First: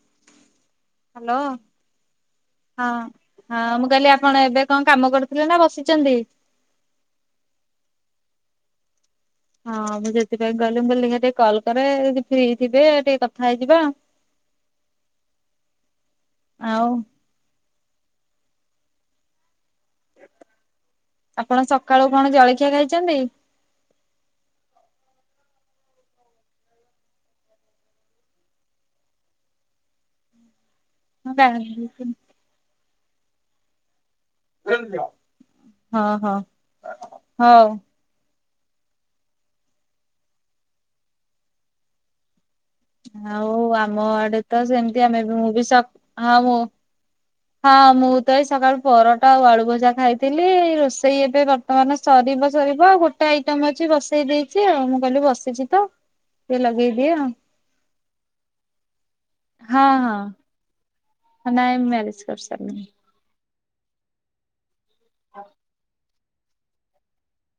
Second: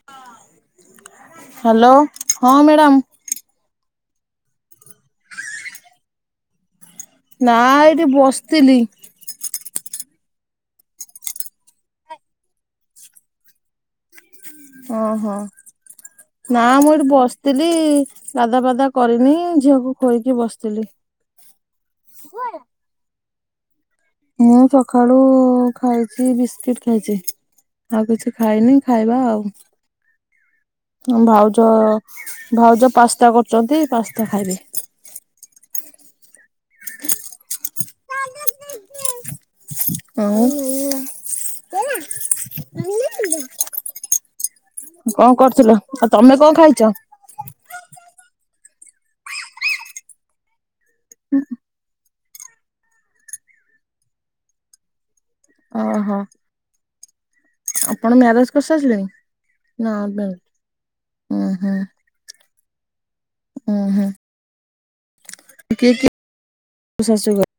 ହଁ। ହ୍ୟାଲୋ ହଁ। ମ୍ୟାଡାମ ହଁ ମୁଁ କହିଲି ଆପଣ ଏବେ କଣ କାମ କରୁଥିଲେ ନା ବସିଛନ୍ତି? ନା ଏଇଠି ବସିଥିଲି। ହଁ ମୁଁ ସେଥିପାଇଁ କହିଲି ମୁଁ କହିଲି ଦେଖିଆ ଟିକେ କଲ୍ କରେ ଯଦି ଫ୍ରି ଥିବେ ଟିକେ କଥା ହେଇଯିବା। ଓହୋ। ନା ଆଉ ମୁଁ ଏଠି ବସି ଥିଲି ଗାଧୁଆ ପାଧୁଆ କରିନି ଝିଅକୁ ଖୋଇକି ବସିଥିଲି। ଆପଣ ସକାଳୁ କଣ ଜଳଖିଆ ଖାଇଛନ୍ତି? ମୁଁ ସକାଳୁ ଖାଇଛି ବିସ୍କିଟ ଖାଇଛି। ଆଉ କିଛି ଖାଇନି ଖାଇବା ଆଉ। ହଁ ଭାଉଜ ଭାଉଜ ପାସ୍ତା କରୁଛନ୍ତି ପାସ୍ତା ଖାଇବେ। ହଁ ହଁ ହଉ। ଆଉ। [unintelligible] ଆଉ ଆମ ଆଡେ ତ ସେମିତିଆ କଣ ମେଘ କରୁଥିଲ ଆଉ ତମେ କଣ [unintelligible] ଖାଇଛ ହଁ ମୁଁ ତ ଏଇ ସକାଳୁ ପରଟା ଆଉ ଆଳୁ ଭଜା ଖାଇଥିଲି। ରୋଷେଇ ଏବେ ବର୍ତ୍ତମାନ ସରିବ ସରିବ ଆଉ ଗୋଟେ ଆଇଟମ୍ ଅଛି ବସେଇ ଦେଇଛି ଆଉ ମୁଁ କହିଲି ବସ ବସିଛି ତ ଓହୋ ଟିକେ ଲଗେଇଦିଏ ଆଉ। ଆପଣ ମ୍ୟାରେଜ କରିସାରିଲେଣି ହଁ ନା ହଁ। ନାଇଁ? ନାଇଁ ମ୍ୟାରେଜ କରିସାରିଲିଣି। ଉଁ ହୁଁ। ହଁ କିଏ କିଏ ଅଛନ୍ତି ଶାଶୁ ଘରେ?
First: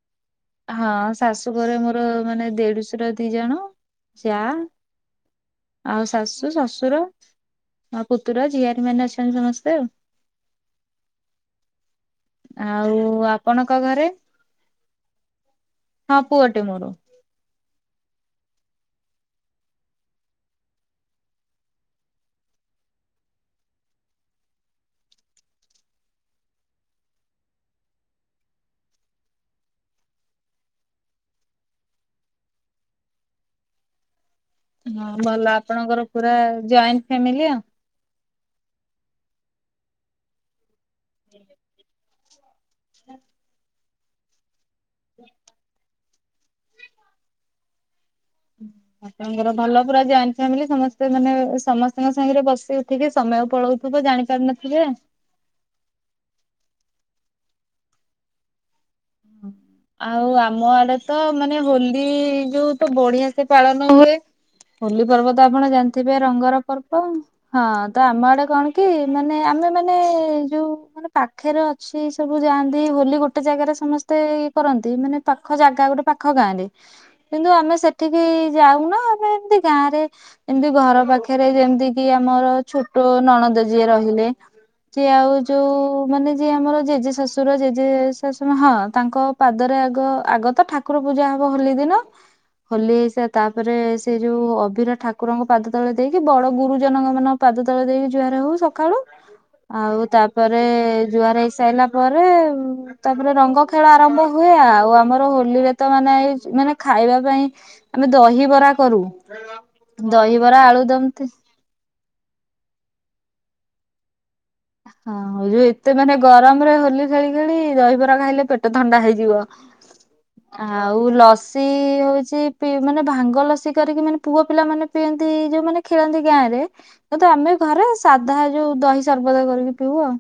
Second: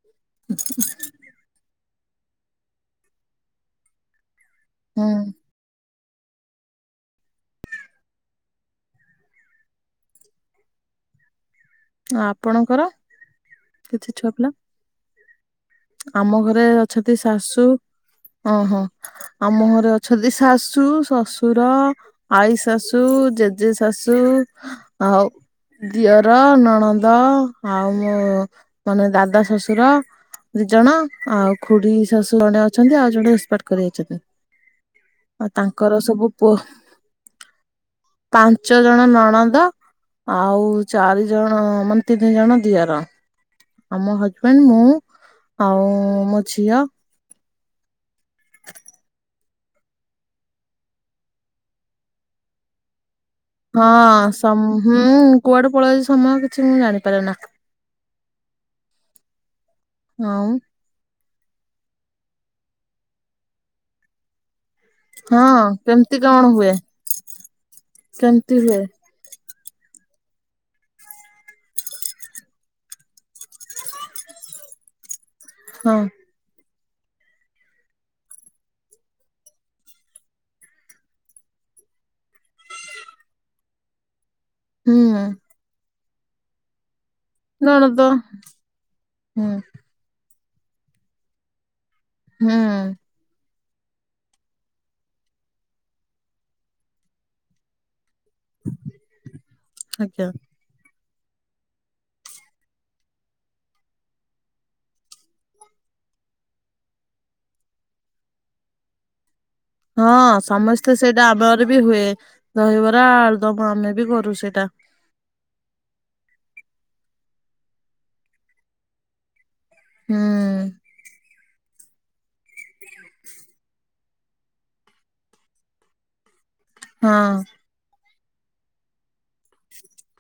ହଁ ଶାଶୁ ଘରେ ମୋର ମାନେ ଦେଢଶୂର ଦି ଜଣ ଯାଆ ହଁ। ଆଉ ଶାଶୁ ଶଶୁର ମୋ ପୁତୁରା ଝିଆରୀ ମାନେ ଅଛନ୍ତି ସମସ୍ତେ ଆଉ। ଆଉଁ ଆପଣଙ୍କର? ଆଉ ଆପଣଙ୍କ ଘରେ କିଛି ଛୁଆ ପିଲା। ହଁ ଆମ ପୁଅଟେ ଘରେ ମୋର ଅଛନ୍ତି ଶାଶୁ ଅଁ ହଁ। ଆମ ଘରେ ଅଛନ୍ତି ଶାଶୁ ଶଶୁର ଆଈ ଶାଶୁ ଜେଜେ ଶାଶୁ ଆଉ ଦିଅର ନଣ ଣନ୍ଦ ଆଉଁ ମୋ ମାନେ ଦାଦା ଶଶୁର ଦି ଜଣ ଆଉ ଖୁଡି ଶାଶୁ ଜଣେ ଅଛନ୍ତି ଆଉ ଜଣେ ଏକ୍ସପାଏଡ୍ କରିଯାଇଛନ୍ତି। ହଁ ଆଉ ଭଲ ତାଙ୍କର ଆପଣଙ୍କର ସବୁ ପୁରା ପୁଅ ଜଏଣ୍ଡେ ଫ୍ୟାମିଲି ଆଉ। ପାଞ୍ଚ ଜଣ ନଣଦ ଆଉଁ ଚାରି ଜଣ ହଁ ମାନେ ତିନି ଜଣ ଦିଅର। ହ [inaudible] ଆଉ ମୋ ହଜବେଣ୍ଡେ ମୁଁ ଆଉ ମୋ ଝିଅ। ହ [inaudible] ତମର ଭଲ ପୁରା ଜଏଣ୍ଡେ ଫ୍ୟାମିଲ୍ ସମସ୍ତେ ମାନେ ସମସ୍ତଙ୍କ ସାଙ୍ଗରେ ବସି ଉଠିକି ସମୟ ହଁ ପଳଉଥିବ ଜାଣି ସମ ପାରୁନଥିବେ। -ହୁଁ କୁଆଡୁ ପଳାଇଯାଏଁ ସମୟ କିଛି ମୁଁ ଜାଣିପାରେ ନାଁ। ଆଉ ହଁ ଆମ ଆଡେ ତ ମାନେ ହୋଲି ଯୋଉଁ ତ ବଢିଆ ସେ ପାଳନ ହୁଏ। ହୋଲି ପର୍ବ ତ ହଁ ଆପଣ ଜାଣିଥିବେ କେମିତି କଣ ରଙ୍ଗର ହୁଏ ପର୍ବ। ହଁ ତ ଆମେ ଆଡେ କେମିତି କଣ ହୁଏ କି? ମାନେ ଆମେ ମାନେ ଯୋଉଁ ମାନେ ପାଖରେ ଅଛି ସବୁ ଯାଆନ୍ତି। ହୋଲି ଗୋଟେ ଜାଗାରେ ସମସ୍ତେ ମୋତେ ଇଏ କରନ୍ତି। ମାନେ ପାଖ ଜାଗା ହଁ ଗୋଟେ ପାଖ ଗାଁରେ କିନ୍ତୁ ଆମେ ସେଠିକି ଯାଉନା ଆମେ ଏମିତି ଗାଁ ରେ। ଏମିତି ଘର ପାଖରେ ଯେମିତି କି ଆମର ଛୋଟ ନଣଦ ଯିଏ ରହିଲେ। ଯିଏ ହୁଁ ଆଉ ଯୋଉଁ ମାନେ ଯିଏ ଆମର ଜେଜେ ଶଶୁର ଜେଜେ ନଣନ୍ଦ ଶାଶୁ ହଁ। ତାଙ୍କ ହୁଁ ପାଦରେ ଆଗ ଆଗ ତ ଠାକୁର ପୂଜା ହବ ହୋଲି ଦିନ ହୁଁ ହୋଲି ସେ ତାଙ୍କ ତାପରେ ସେ ଯୋଉଁ ଅଭିର ଠାକୁରଙ୍କ ପାଦ ତଳେ ଦେଇକି ବଡ ଗୁରୁଜନ ମାନଙ୍କ ପାଦ ତଳେ ଦେଇକି ଜୁହାର ହଉ ସକାଳୁ। ଆଉ ଆଜ୍ଞା ତାପରେ ରେ ଜୁହାର ହେଇ ସାଇଲା ପରେ ତାପରେ ରଙ୍ଗ ଖେଳ ଆରମ୍ଭ ହୁଏ। ଆଉ ଆମର ହୋଲିରେ ତ ମାନେ ଏଇ ମାନେ ଖାଇବା ପାଇଁ ଆମେ ଦହିବରା କରୁ। ହଁ ଦହିବରା ସମସ୍ତେ ସେଇଟା ଆଳୁଦମ ଆମ ଘରେ ବି ହୁଏ। ଦହିବରା ଆଳୁଦମ୍ ଆମେ ବି କରୁ ସେଇଟା। ହଁ ଯୋଉ ଏତେ ମାନେ ଗରମରେ ହୋଲି ଖେଳି ଖେଳି ଦହିବରା ଖାଇଲେ ପେଟ ଥଣ୍ଡା ହେଇଯିବ। ହୁଁ ଆଉ ଲସି ହଉଛି ପି -ମାନେ ଭାଙ୍ଗ ଲସି କରିକି ମାନେ ପୁଅ ପିଲା ମାନେ ପିଅନ୍ତି ଯୋଉମାନେ ଖେଳନ୍ତି ଗାଁ ରେ। କିନ୍ତୁ ହଁ। ଆମେ ଘରେ ସାଧା ଯୋଉ ଦହି ସର୍ ଘୋଳ କରିକି ପିଉ ଆଉ।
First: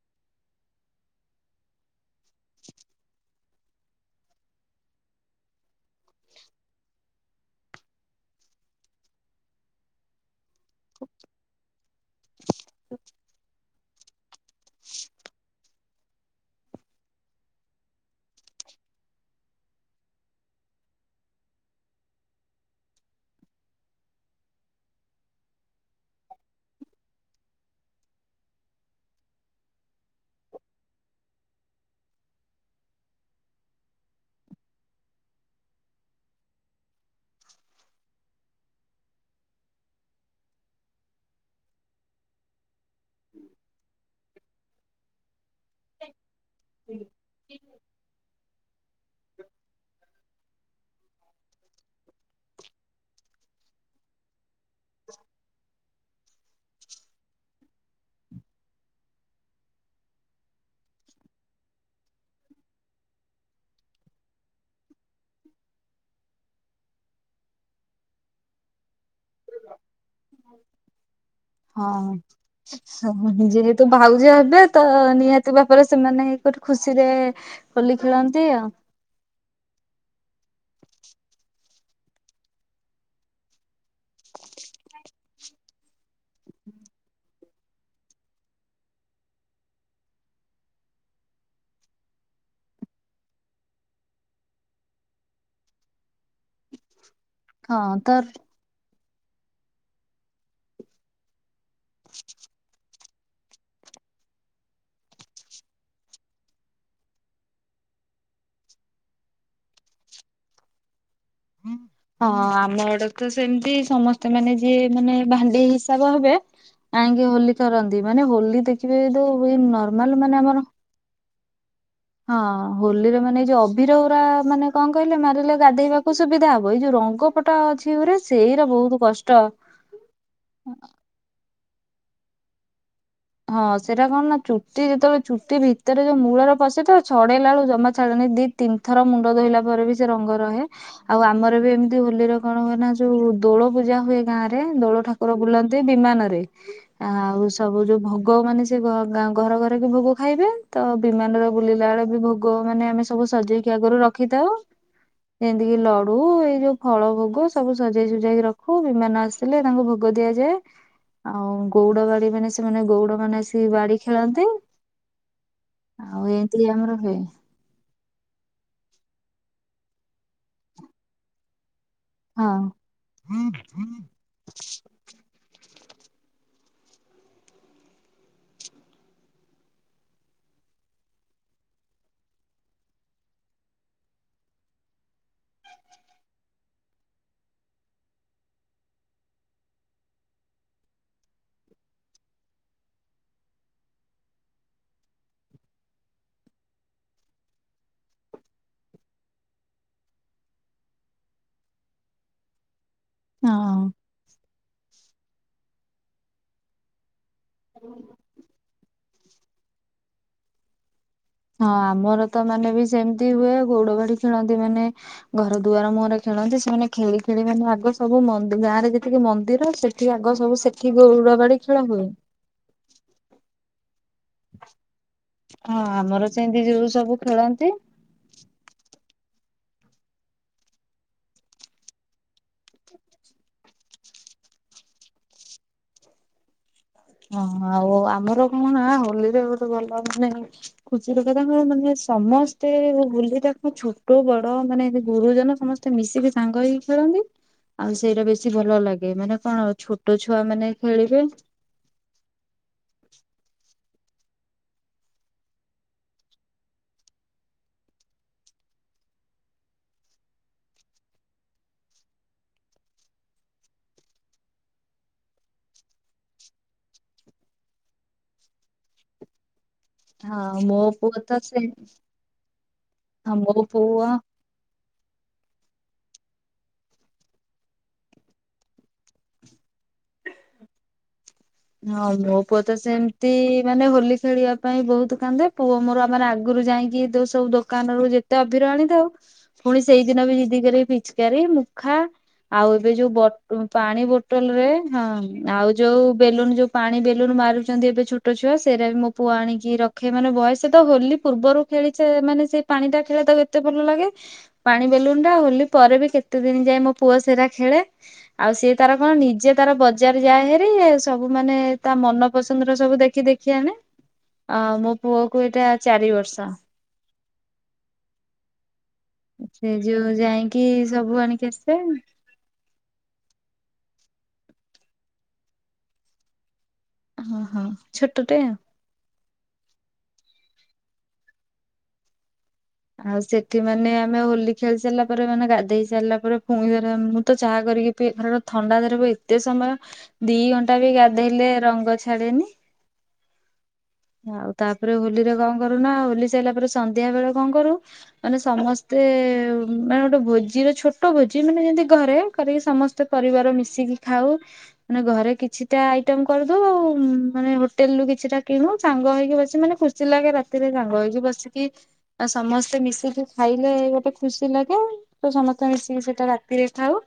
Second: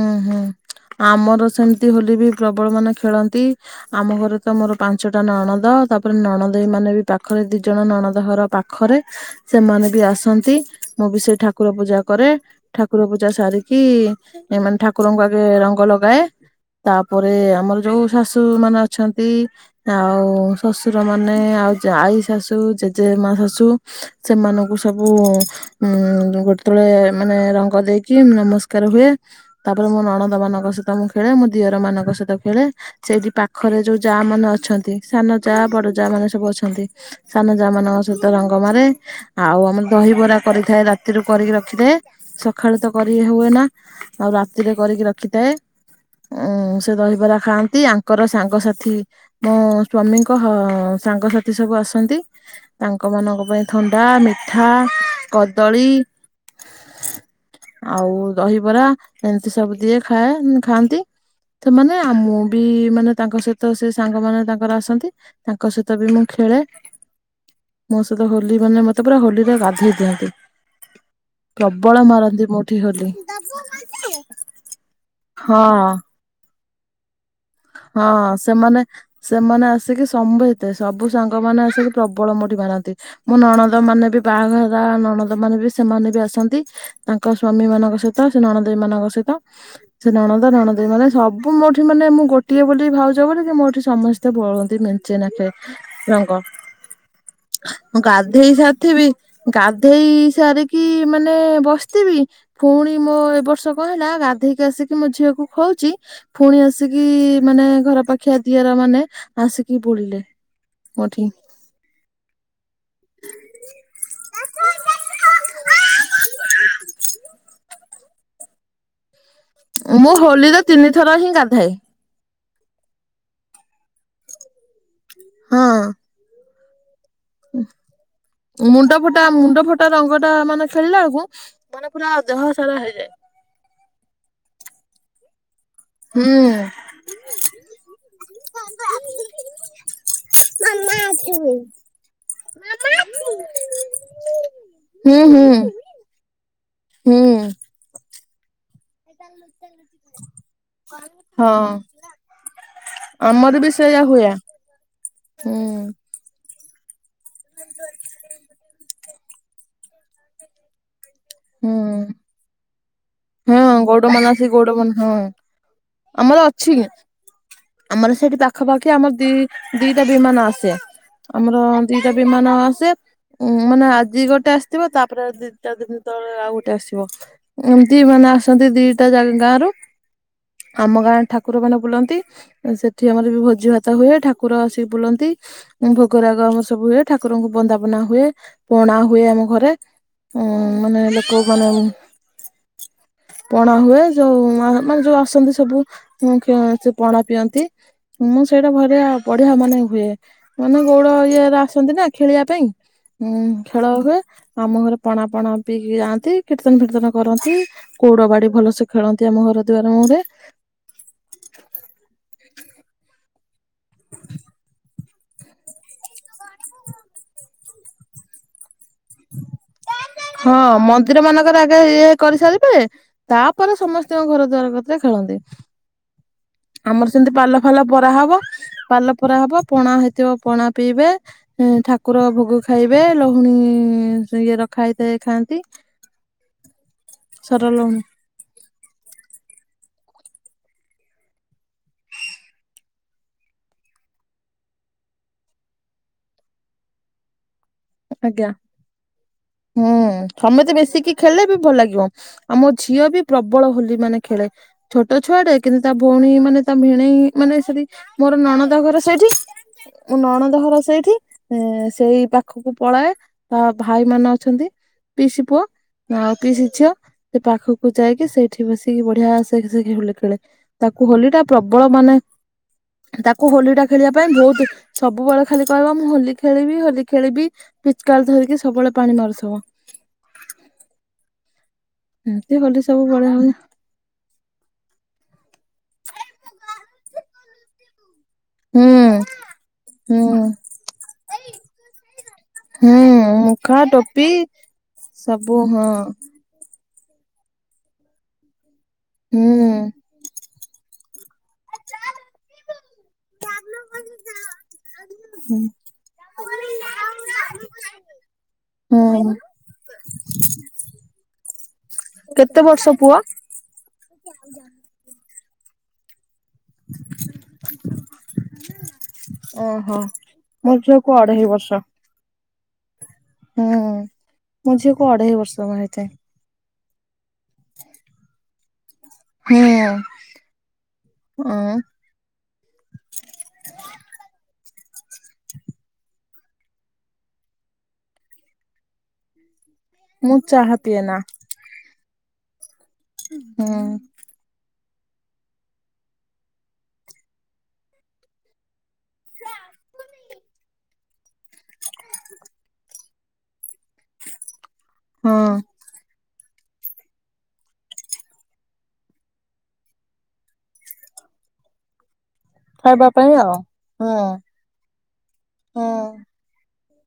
ଅଁ ହଁ ଆମର ସେମିତି ହୋଲି ବି ପ୍ରବଳ ମାନେ ଖେଳନ୍ତି। ଆମ ଘରେ ତ ମୋର ପାଞ୍ଚଟା ନଣଦ ତାପରେ ନଣଦେଇ ମାନେ ବି ପାଖରେ ଦି ଜଣ ନଣଦ ଘର ପାଖ ପାଖରେ ସେମାନେ ବି ଆସନ୍ତି। ମୁଁ ବି ସେଇ ଠାକୁର ପୂଜା କରେ ଠାକୁର ପୂଜା ସାରିକି ଏ ମାନେ ଠାକୁରଙ୍କୁ ଆଗେ ରଙ୍ଗ ଲଗାଏ। ତାପରେ ଆମର ଯୋଉଁ ଶାଶୁ ମାନେ ଅଛନ୍ତି। ଆଉ ଶ୍ୱଶୁର ମାନେ ଆଉ ଯାଆଈ ଶାଶୁ ଜେଜେ ମା ଶାଶୁ ସେମାନଙ୍କୁ ସବୁ ଉଁ ଗୋଡତଳେ ମାନେ ରଙ୍ଗ ଦେଇକି ନମସ୍କାର ହୁଏ। ତାପରେ ମୋ ନଣନ୍ଦମାନଙ୍କ ସହିତ ମୁଁ ଖେଳେ ମୋ ଦିଅର ମାନଙ୍କ ସହିତ ଖେଳେ। ସେଇଠି ପାଖରେ ଯୋଉ ଯାମାନେ ଅଛନ୍ତି ସାନଯା ବଡଯା ମାନେ ସବୁ ଅଛନ୍ତି। ସାନଯା ମାନଙ୍କ ସହିତ ରଙ୍ଗ ମାରେ। ଆଉ ଆମ ଦହିବରା କରିଥାଏ ରାତିରୁ କରିକି ରଖିଥାଏ ସକାଳୁ ତ କରି ହୁଏନା। ଆଉ ରାତିରେ କରିକି ରଖିଥାଏ। ଉଁ ସେ ଦହିବରା ଖାଆନ୍ତି ଆଙ୍କର ସାଙ୍ଗସାଥି ମୋ ସ୍ଵାମୀଙ୍କ ସାଙ୍ଗସାଥି ସବୁ ଆସନ୍ତି। ତାଙ୍କ ମାନଙ୍କ ପାଇଁ ଥଣ୍ଡା ମିଠା କଦଳୀ ଆଉ ଦହିବରା ଏମିତି ସବୁ ଦିଏ ଖାଏ ଖାଆନ୍ତି। ସେମାନେ ମୁଁ ବି ମାନେ ତାଙ୍କ ସହିତ ସେସାଙ୍ଗମାନେ ତାଙ୍କର ଆସନ୍ତି। ତାଙ୍କ ସହିତବି ମୁଁ ଖେଳେ। ମୋ ସହିତ ହୋଲି ମାନେ ମୋତେ ପୁରା ହୋଲିରେ ଗାଧୋଇ ଦିଅନ୍ତି। ପ୍ରବଳ ମାରନ୍ତି ମୋଠି ହୋଲି। ତୋ ଭାଉଜ ହେବେ ତ ନିହାତି ଭାବରେ ହଁ। ସେମାନେ ଗୋଟେ ଖୁସିରେ ହୋଲି ହଁ ଖେଳନ୍ତି ଆଉ ସେମାନେ ସେମାନେ ଆସିକି ସମତେ ସବୁ ସାଙ୍ଗମାନେ ଆସିକି ପ୍ରବଳ ମୋଠି ମାରନ୍ତି। ମୋ ନଣନ୍ଦମାନେବି ବାହାହବା ନଣନ୍ଦମାନେବି ସେମାନେବି ଆସନ୍ତି। ତାଙ୍କ ସ୍ଵାମୀ ମାନଙ୍କ ସହିତ ସେ ନଣଦେଇମାନଙ୍କ ସହିତ ସେ ନଣନ୍ଦ ନଣଦେଇ ମାନେ ସବୁ ମୋଠି ମାନେ ମୁଁ ଗୋଟେ ଟିଏ ବୋଲି ଭାଉଜ ବୋଲିକି ମୋଠି ସମସ୍ତେ ବୋଳନ୍ତି ମେଞ୍ଚେ ନେଖାଏ ରଙ୍ଗ। [inaudible] ମୁଁ ତ ଗାଧେଇ ସାରିଥିବି ଗାଧେଇସାରିକି ମାନେ ବସ ବସିଥିବି ପୁଣି ମୋ ଏ ବର୍ଷ କଣ ହେଲା ଗାଧେଇକି ଆସିକି ମୋ ଝିଅକୁ ଖୋଉଛି ପୁଣି ଆସିକି ମାନେ ଘର ପାଖିଆ ଦିଅରମାନେ ଆସିକି ବୋଳିଲେ ମୋଠି। [unintelligible] ହଁ ଆମ ଆଡେତ ସେମିତି ସମସ୍ତେ ମାନେ ଯିଏ ମାନେ ଭାଣ୍ଡେଇ ହିସାବ ହେବେ। ଯାଇକି ହୋଲି କରନ୍ତି ମାନେ ହୋଲି ଦେଖିବେ ଯୋଉ ହୁଏ ନର୍ମାଲ ମାନେ ଆମର ଦୁ ଥର ହିଁ ଗାଧାଏ। ହଁ ହୋଲିରେ ମାନେ ଏଇ ଯୋଉ ଅଭିରରା ମାନେ କଣ କହିଲେ ମାରିଲେ ହଁ ଗାଧେଇବାକୁ ସୁବିଧା ହବ ଏଇ ଯୋଉ ରଙ୍ଗଫଟା ଅଛି ଗୁରେ ସେଇରା ବହୁତ କଷ୍ଟ। ଫୋଟାରଙ୍ଗଟା ମାନେ ଖେଳିଲାବେଳକୁ ମାନେ ପୁରା ଦେହ ସାରା ହେଇଯାଏ। ହଁ ସେଇଟା କଣ ନା ଚୁଟି ଯେତେବେଳେ ଚୁଟି ଭିତରେ ଭିତରେ ଯୋଉ ହୁଁ ମୂଳରେ ପଶେତ ଛଡେଇଲା ବେଳେ ଜମା ଛାଡେନି ଦି ତିନି ଥର ମୁଣ୍ଡ ଧୋଇଲା ପରେବି ସେରଙ୍ଗ ରହେ। ଆଉ ଆମରବି ଏମିତି ହୋଲିର କଣ ହୁଏନା ଯୋଉ ଦୋଳ ପୂଜା ହୁଏ ଗାଁରେ ହୁଁ ଦୋଳଠାକୁର ହୁଁ ବୁଲନ୍ତି। ବିମାନରେ ଆଉ ହୁଁ ସବୁ ଯୋଉ ଭୋଗ ମାନେ ସେ ଘରଘରେ କି ଭୋଗ ଖାଇବେତ ବିମାନର ହଁ ବୁଲିଲା ବେଳେ ବି ଭୋଗ ମାନେ ଆମେସବୁ ସବୁ ଆମର ସଜେଇକି ବି ଆଗରୁ ସେଇଆ ହୁଏ ରଖିଥାଉ ହୁଁ ଯେମତିକିି ଲଡୁ ହଉ ଏଇ ଯୋଉ ଫଳ ଭୋଗ ସବୁ ସଜେଇ ସୁଜେଇକି ରଖିଥାଉ। ଖୁବ ବିମାନ ଆସିଥିଲେ ତାଙ୍କୁ ଭୋଗ ଦିଆଯାଏ ଆଉ ହୁଁ ଗଉଡ ବାଡିମାନେ ହଁ ଗଉଡମାନେ ଆସିକି ଗଉଡ ହଁ ଆଉ ଆମର ଏମିତି ଅଛି। ହୁଏ ଆମର ସେଇଠି ପାଖାପାଖି ଆମର ଦି ଦିଟା ବିମାନ ଆସେ ଆମର ଦିଇଟା ହଁ ବିମାନ ଆସେ ହଁ ମାନେ ଆଜି ଗୋଟେ ଆସିଥିବ ତାପରେ ଦିଇ ଚାରି ଦିନ। ଆଉ ଗୋଟେ ଆସିବ ଏମତି ମାନେ ଆସନ୍ତି ଦିଟା ଜାଗା ଗାଁରୁ। ଆମ ଗାଁ ଠାକୁର ମାନେ ବୁଲନ୍ତି। ସେଠି ଆମର ବି ଭୋଜି ଭାତ ହୁଏ ଠାକୁର ଆସିକି ବୁଲନ୍ତି। ଭୋଗରାଗ ଆମର ସବୁ ହୁଏ ଠାକୁରଙ୍କୁ ବନ୍ଦାପନା ହୁଏ ପଣା ହୁଏ ଆମ ଘରେ। ଉଁ ମାନେ ଲୋକ ମାନେ ପଣା ହୁଏ ଯୋଉ ମାନେ ଯୋଉ ଆସନ୍ତି ସବୁ ହଁ ସେ ପଣା ପିଅନ୍ତି। ମୁଁ ସେଇଟା ଘରେ ବଢିଆ ମାନେ ହୁଏ ମାନେ ଗୌଡ଼ ଇଏରେ ଆସନ୍ତି ନା ଖେଳିବା ପାଇଁ ଉଁ ଖେଳ ହୁଏ ଆମ ଘରେ ପଣା ପଣା ପିକି ଯାଆନ୍ତି କୀର୍ତ୍ତନ ଫୀର୍ତ୍ତନ କରନ୍ତି। ଗୋଡ ବାଡି ଭଲସେ ଖେଳନ୍ତି ଆମ ଘର ଦୁଆର ମୁହଁରେ। ହଁ ଆମର ତ ମାନେ ବି ସେମିତି ହୁଏ ଗୋଡ ବାଡି ଖେଳନ୍ତି ମାନେ ଘର ଦୁଆର ମୁହଁରେ ଖେଳନ୍ତି ସେମାନେ ଖେଳି ଖେଳି ମାନେ ଆଗ ସବୁ ଗାଁରେ ଯେତିକି ମନ୍ଦିର ସେ ହଁ ମନ୍ଦିର ମାନଙ୍କରେ ଆଗେ ହୁଏ। ଇଏ କରିସାରିବେ। ତାପରେ ସମସ୍ତଙ୍କ ଘର ଦ୍ୱାର କତିରେ ଖେଳନ୍ତି ହଁ ଆମର ସେମିତି ଯୋଉ ଆମର ସବୁ ସେମିତି ପାଲ ଖେଳନ୍ତି ଫାଲ ପରା ହବ ପାଲ ପରା ହବ ପଣା ହେଇଥିବ ପଣା ପିଇବେ। ଇଁ ଠାକୁର ଭୋଗ ଖାଇବେ ଲହୁଣୀ ଇଏ ର ଖାଇ ଦଇ ଖାଆନ୍ତି। ହ ସର ଆଉ ଲହୁଣୀ ଆମର କଣ ହୋଲିରେ ଗୋଟେ ଭଲ ମାନେ ଖୁସି ଲୋକ ତାଙ୍କର ମାନେ ସମସ୍ତେ ହୋଲି ଟାକୁ ଛୋଟ ବଡ ମାନେ ଗୁରୁଜନ ସମସ୍ତେ ତେ ମିଶିକି ସାଙ୍ଗ ହେଇକି ଖେଳନ୍ତି। ଆଉ ସେଇଟା ଆଜ୍ଞା। ବେଶୀ ଭଲ ଲାଗେ ମାନେ କଣ ଛୋଟ ହୁଁ ଛୁଆ ସମସ୍ତେ ମାନେ ମିଶିକି ଖେଳିବେ ଖେଳିଲେ ଭଲ ଲାଗିବ ଆମ ଝିଅ ବି ପ୍ରବଳ ହୋଲି ମାନେ ଖେଳେ। ଛୋଟ ଛୁଆଟେ କିନ୍ତୁ ତା ଭଉଣୀ ମାନେ ତା ଭିଣେଇ ମାନେ ସେଠି ମୋର ନଣଦ ଘର ସେଇଠି ମୁଁ ନଣଦ ଘର ସେଇଠି ସେଇ ପାଖକୁ ପଳାଏ ତା ଭାଇ ମାନେ ଅଛନ୍ତି। ପିସି ପୁଅ ଆଉ ପିସି ଝିଅ ସେ ପାଖକୁ ଯାଇକି ସେଇଠି ବସିକି ବଢିଆ ସେଇଠି ଯାଇ ହୋଲି ଖେଳେ ହଁ ମୋ ତାକୁ ପୁଅ ହୋଲି ତ ଟା ସେ ପ୍ରବଳ ମାନେ ତାକୁ ମୋ ହୋଲି ଟା ପୁଅ ଖେଳିବା ପାଇଁ ବହୁତ ସବୁବେଳେ ଖାଲି କହିବ ମୁଁ ହୋଲି ଖେଳିବି ହୋଲି ଖେଳିବି ପିଚକାର ଧରିକି ସବୁବେଳେ ପାଣି ମାରୁଥିବ। ହଁ ମୋ ଏମିତି ପୁଅ ତ ହୋଲି ସବୁ ସେମିତି ବଢିଆ ହୁଏ। ମାନେ ହୋଲି ଖେଳିବା ପାଇଁ ବହୁତ କାନ୍ଦେ ପୁଅ ମୋର ଆମେ ଆଗରୁ ଯାଇକି ଯୋଉ ସବୁ ଦୋକାନରୁ ତ ଅଭିର ହୁଁ ଆଣିଥାଉ ପୁଣି ହୁଁ ସେଇଦିନ ବି ଜିଦି କରି ପିଚିକାରୀ ମୁଖା ଆଉ ଏବେ ହୁଁ ଯୋଉ ମୁଖା ପାଣି ଟୋପି ବୋଟଲ ରେ ହଁ ସବୁ ଆଉ ହଁ ଯୋଉ ବେଲୁନ୍ ଯୋଉ ପାଣି ବେଲୁନ୍ ମାରୁଛନ୍ତି ଏବେ ଛ ଛୋଟ ଛୁଆ ସେଟା ମୋ ପୁଅ ଆଣିକି ହୁଁ ରଖେ ମାନେ ବୟସ ତ ହୋଲି ପୂର୍ବରୁ ଖେଳିଛ ମାନେ ସେଇ ପାଣି ଟା ଖେଳିବା ତାକୁ ଏତେ ଭଲ ଲାଗେ। ପାଣି ବେଲୁନ ଟା ହୋଲି ପରେ ବି କେତେ ଦିନ ଯାଏ ମୋ ପୁଅ ସେଟା ଖେଳେ। ଆଉ ସିଏ ତାର କଣ ହୁଁ ନିଜେ ତାର ବଜାର ଯାଏ ହେରି ସବୁ ମାନେ ତା ମନ କେତେ ପସନ୍ଦ ର ବର୍ଷ ସବୁ ପୁଅ? ଦେଖି ଦେଖି ସିଏ ଆଣେ ମୋ ପୁଅ କୁ ଏଇଟା ଚାରି ବର୍ଷ। [unintelligible] ସେ ଓହୋ ଯୋଉ ଯାଇକି ମୋ ଝିଅକୁ ସବୁ ଆଣିକି ଅଢେଇ ଆସେ। ବର୍ଷ। ହୁଁ ମୋ ଝିଅକୁ ଅଢେଇ ବର୍ଷ ହେଇଥାଏ। ଓହୋ ଛୋଟ ଟେ ଆଉ। ହୁଁ ଉଁ। ଆଉ ସେଠି ମାନେ ଆମେ ହୋଲି ଖେଳି ସାରିଲା ପରେ ମାନେ ଗାଧେଇ ସାରିଲା ପରେ ପୁଣି ଧର ମୁଁ ତ ଚାହା କରିକି [inaudible] ଥଣ୍ଡା ଧରିବ ଏତେ ସମୟ ମୁଁ ଦି ଘଣ୍ଟା ଚାହା ବି ପିଏ ନା ଗାଧେଇଲେ ରଙ୍ଗ ଛାଡେନି। ହଁ। ଆଉ ତାପରେ ହୋଲି ରେ କଣ କରୁନା ହୋଲି ସାରିଲା ପରେ ସନ୍ଧ୍ୟା ବେଳେ କଣ କରୁ ମାନେ ସମସ୍ତେ ମାନେ ଗୋଟେ ଭୋଜିର ଛୋଟ ଛୋଟ ଭୋଜି ମାନେ ଯେମତି ଘରେ କରିକି ସମସ୍ତେ ପରିବାର ମିଶିକି ଖାଉ ମାନେ ହଁ ଘରେ କିଛିଟା ଆଇ ଆଇଟମ କରିଦୁ ଆଉ ମାନେ ହୋଟେଲ ରୁ କିଛିଟା କିଣୁ ସାଙ୍ଗ ହେଇକି ବସି ମାନେ ଖୁସି ଲାଗେ ରାତି ସେଥିରେ ସାଙ୍ଗ ହେଇକି ବସିକି ଆଉ ସମସ୍ତେ ଖାଇବା ମିଶିକି ପାଇଁ ଆଉ ଖାଇଲେ ହଁ ଗୋଟେ ଖୁସି ଲାଗେ ଆଉ ତ ସମସ୍ତେ ମିଶିକି ସେଇଟା ରା ତି ରେ ଖାଉ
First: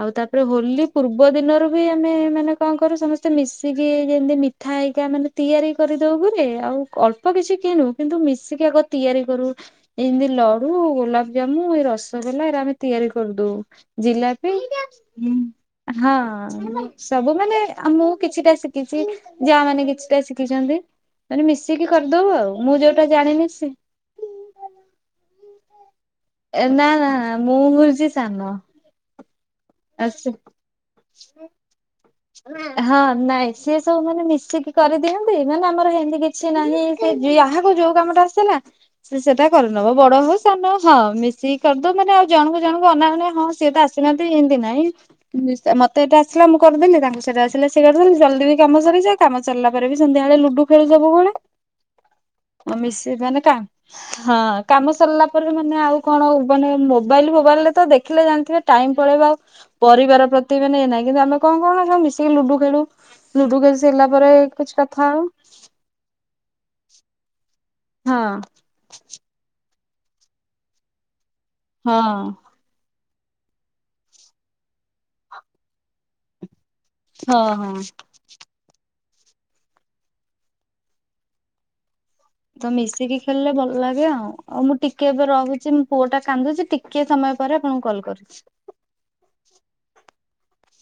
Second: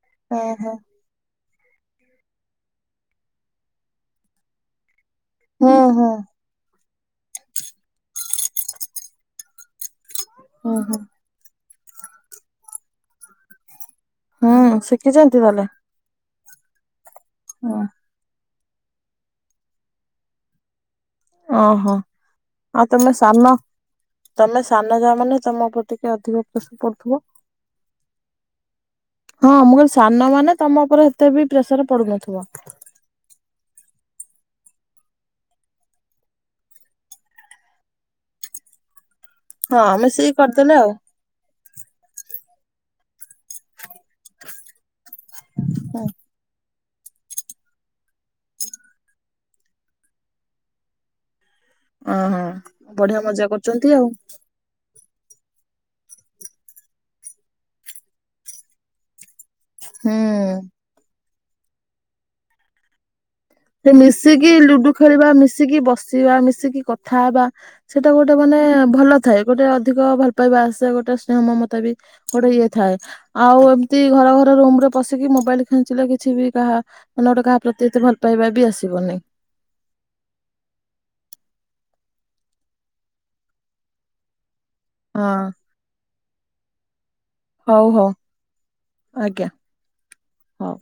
ଆଉ ହଁ ତାପରେ ହଁ ହୋଲି ପୂର୍ବ ଦିନରୁ ବି ଆମେ ମାନେ କଣ କରୁ ସମସ୍ତେ ମିଶିକି ଯେମିତି ମିଠା ହେଇକା ମାନେ ତିଆରି ହଁ ହଁ କରିଦୋଉ ଘରେ ଆଉ ଅଳ୍ପ କିଛି କିଣୁ କିନ୍ତୁ ମିଶିକି ଆଗ ତିଆରି କରୁ। ଏମିତି ଲଡୁ ହଁ ହଁ ଗୋଲାପଜାମୁ ଏଇ ରସଗୋଲା ଏରା ଆମେ ତିଆରି କରିଦୋଉ। ଜିଲାପି ହଁ ଶିଖିଛନ୍ତି ତାହେଲେ ହଁ ସବୁ ମାନେ ଆ ମୁଁ କିଛିଟା ଶିକିଚି ଯା ମାନେ କିଛିଟା ଶିଖିଛନ୍ତି। ମାନେ ମିଶିକି ଓହୋ କରିଦଉ ଆଉ ମୁଁ ଯୋଉଟା ତମେ ସାନ ଜାଣିନି ସେ ତମେ ସାନ ଯା ମାନେ ତମ ଉପରେ ଟିକେ ଅଧିକ ପ୍ରେଶ ନା ନା ପଡୁଥିବ। ମୁଁ ହଉଛି ସାନ ହଁ ମୁଁ କହିଲି ଆସ ସାନ ମାନେ ତମ ଉପରେ ଏତେ ବି ପ୍ରେସର ପଡୁନ ହଁ ନାଇଁ ସିଏ ସବୁ ମାନେ ମିଶିକି କରିଦିଅନ୍ତି ମାନେ ଆମର ହେମିତି କିଛି ନାହିଁ ସେ ଯାହାକୁ ଯୋଉ କାମ ଟା ଆସିଲା ସେଟା ହଁ କରିନବ ବଡ ମିଶିକି ହଉ ସାନ କରିଦେଲେ ହଉ ଆଉ। ହଁ ମିସ ସି କରିଦଉ ମାନେ ଆଉ ଜଣଙ୍କୁ ଜଣଙ୍କୁ ଅନା ମାନେ ହଁ ସିଏ ତ ଆସିନାହାନ୍ତି ଏମିତି ନାଇଁ ମତେ ହୁଁ ଏଇଟା ଆ ସିଲା ମୁଁ କରିଦେଲି। ତାଙ୍କୁ ସେଇଟା ଆସିଲ ସେ କରିଦେଲେ ଜଲ୍ଦି ବି କାମ ସରିଯାଏ କାମ ସରିଲା ପରେ ବି ସନ୍ଧ୍ୟାବେଳେ ଲୁଡୁ ଖେଳୁ ସବୁ ବେଳେ। ଅଁ ହଁ। ଅ ମିସି ବଢିଆ ମେନେ ମଜା କା କରୁଛନ୍ତି ଆଉ। ହଁ। କାମ ସରିଲା ପରେ ମାନେ ଆଉ କଣ ମାନେ ମୋବାଇଲ ଫୋବାଇଲରେ ତ ଦେଖିଲେ ଜାଣିଥିବେ ଟାଇମ ପଳେଇବ ଆଉ ହୁଁ ପରିବାର ପ୍ରତି ବି ଇଏ ନାହିଁ କିନ୍ତୁ ଆମେ କଣ କରୁନା ସବୁ ମିଶିକି ଲୁଡୁ ଖେଳୁ। ଲୁଡୁ ଖେଳି ସେ ସାରିଲା ପରେ ମିଶିକି କିଛି ଲୁଡୁ କଥା ଖେଳିବା ହୋଉ। ମିଶିକି ବସିବା ମିଶିକି କଥା ହବା ସେଇଟା ହଁ ଗୋଟେ ମାନେ ଭଲ ଥାଏ। ଗୋଟେ ଅଧିକ ଭଲ ପାଇବା ଆସେ ଗୋଟେ ସ୍ନେହ ମମତା ବି ହଁ ଗୋଟେ ଇଏ ଥାଏ। ଆଉ ଏମିତି ଘର ଘର ରୁମ୍ ରେ ପଶିକି ମୋବାଇଲ ଖେଞ୍ଚିଲେ କିଛି ବି କାହା ମାନେ ହଁ ଗୋଟେ କାହା ହଁ ପ୍ରତି ଏତେ ଭଲ ପାଇବା ବି ଆସିବନେଇ। ତ ମିଶିକି ଖେଳିଲେ ଭଲ ଲାଗେ ଆଉ ଆଉ ମୁଁ ଟିକି ଟିକେ ହଁ ଏବେ ରହୁଚି ମୋ ପୁଅ ଟା କାନ୍ଦୁଚି ଟିକେ ସମୟ ପରେ ଆପଣଙ୍କୁ ହଉ କଲ୍ ହଉ କରୁଚି। ଆଜ୍ଞା। ହଉ।